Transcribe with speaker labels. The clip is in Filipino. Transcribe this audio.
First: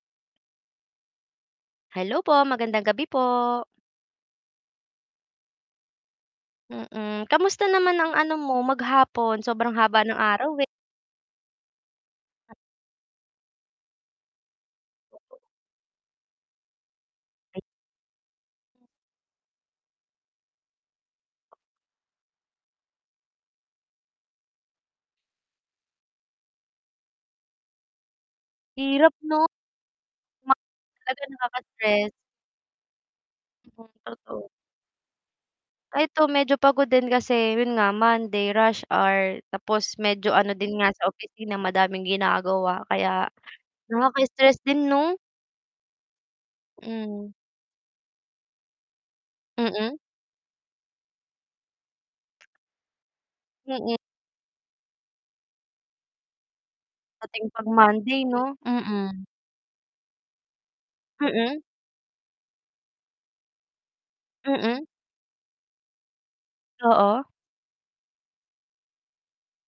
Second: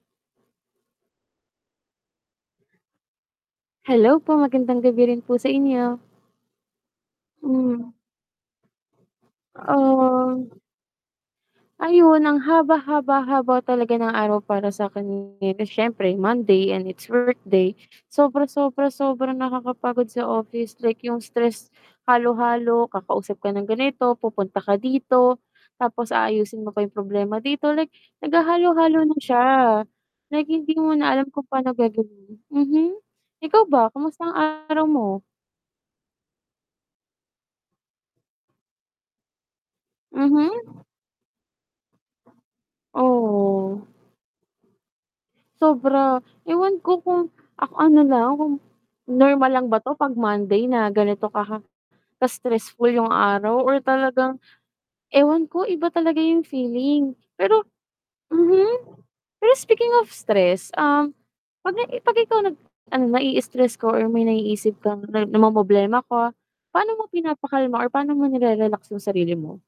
Speaker 1: Hello po, magandang gabi po.
Speaker 2: Hello po, magandang gabi rin po sa inyo.
Speaker 1: Mm, kamusta
Speaker 2: Mhm.
Speaker 1: naman ang ano mo, maghapon? Sobrang haba ng
Speaker 2: Ah.
Speaker 1: araw eh.
Speaker 2: Ayun ang haba, haba, haba, talaga ng araw para sa akin, siyempre Monday and it's workday, sobra, sobra, sobrang nakakapagod sa office like yung stress halo-halo, kakausap ka ng ganito, pupunta ka dito, tapos aayusin mo pa yung problema dito. Like naghahalo-halo
Speaker 1: Hirap
Speaker 2: na siya,
Speaker 1: 'no.
Speaker 2: na hindi mo na alam
Speaker 1: Talagang
Speaker 2: kung pa'no
Speaker 1: nakaka-stress.
Speaker 2: gagawin. Mhm. Ikaw ba,
Speaker 1: [unintelligible]
Speaker 2: kumusta ang
Speaker 1: Totoo.
Speaker 2: araw mo?
Speaker 1: Ay, eto medyo pagod din, kasi yun nga Monday, rush hour tapos medyo ano din
Speaker 2: Mhm?
Speaker 1: nga sa opisina, madaming ginagawa kaya
Speaker 2: Oo.
Speaker 1: nakaka-stress din 'no?
Speaker 2: Sobra, ewan ko kung
Speaker 1: Hmm.
Speaker 2: ak ano lang, kung normal lang ba
Speaker 1: Mm.
Speaker 2: 'to 'pag Monday na ganito ka ka-stressful yung araw, or
Speaker 1: Mm.
Speaker 2: talagang ewan ko iba talaga yung feeling
Speaker 1: Dating
Speaker 2: pero
Speaker 1: 'pag Monday 'no,
Speaker 2: mhm.
Speaker 1: mm.
Speaker 2: Pero speaking of stress, um,
Speaker 1: Mm.
Speaker 2: 'pag i 'pag ikaw nag 'pag na-i-istress ka or may naiisip
Speaker 1: Mm.
Speaker 2: kang na namomroblema ka, pa'no mo
Speaker 1: Oo.
Speaker 2: pinapakalma or pa'no mo nire-relax yung sarili mo?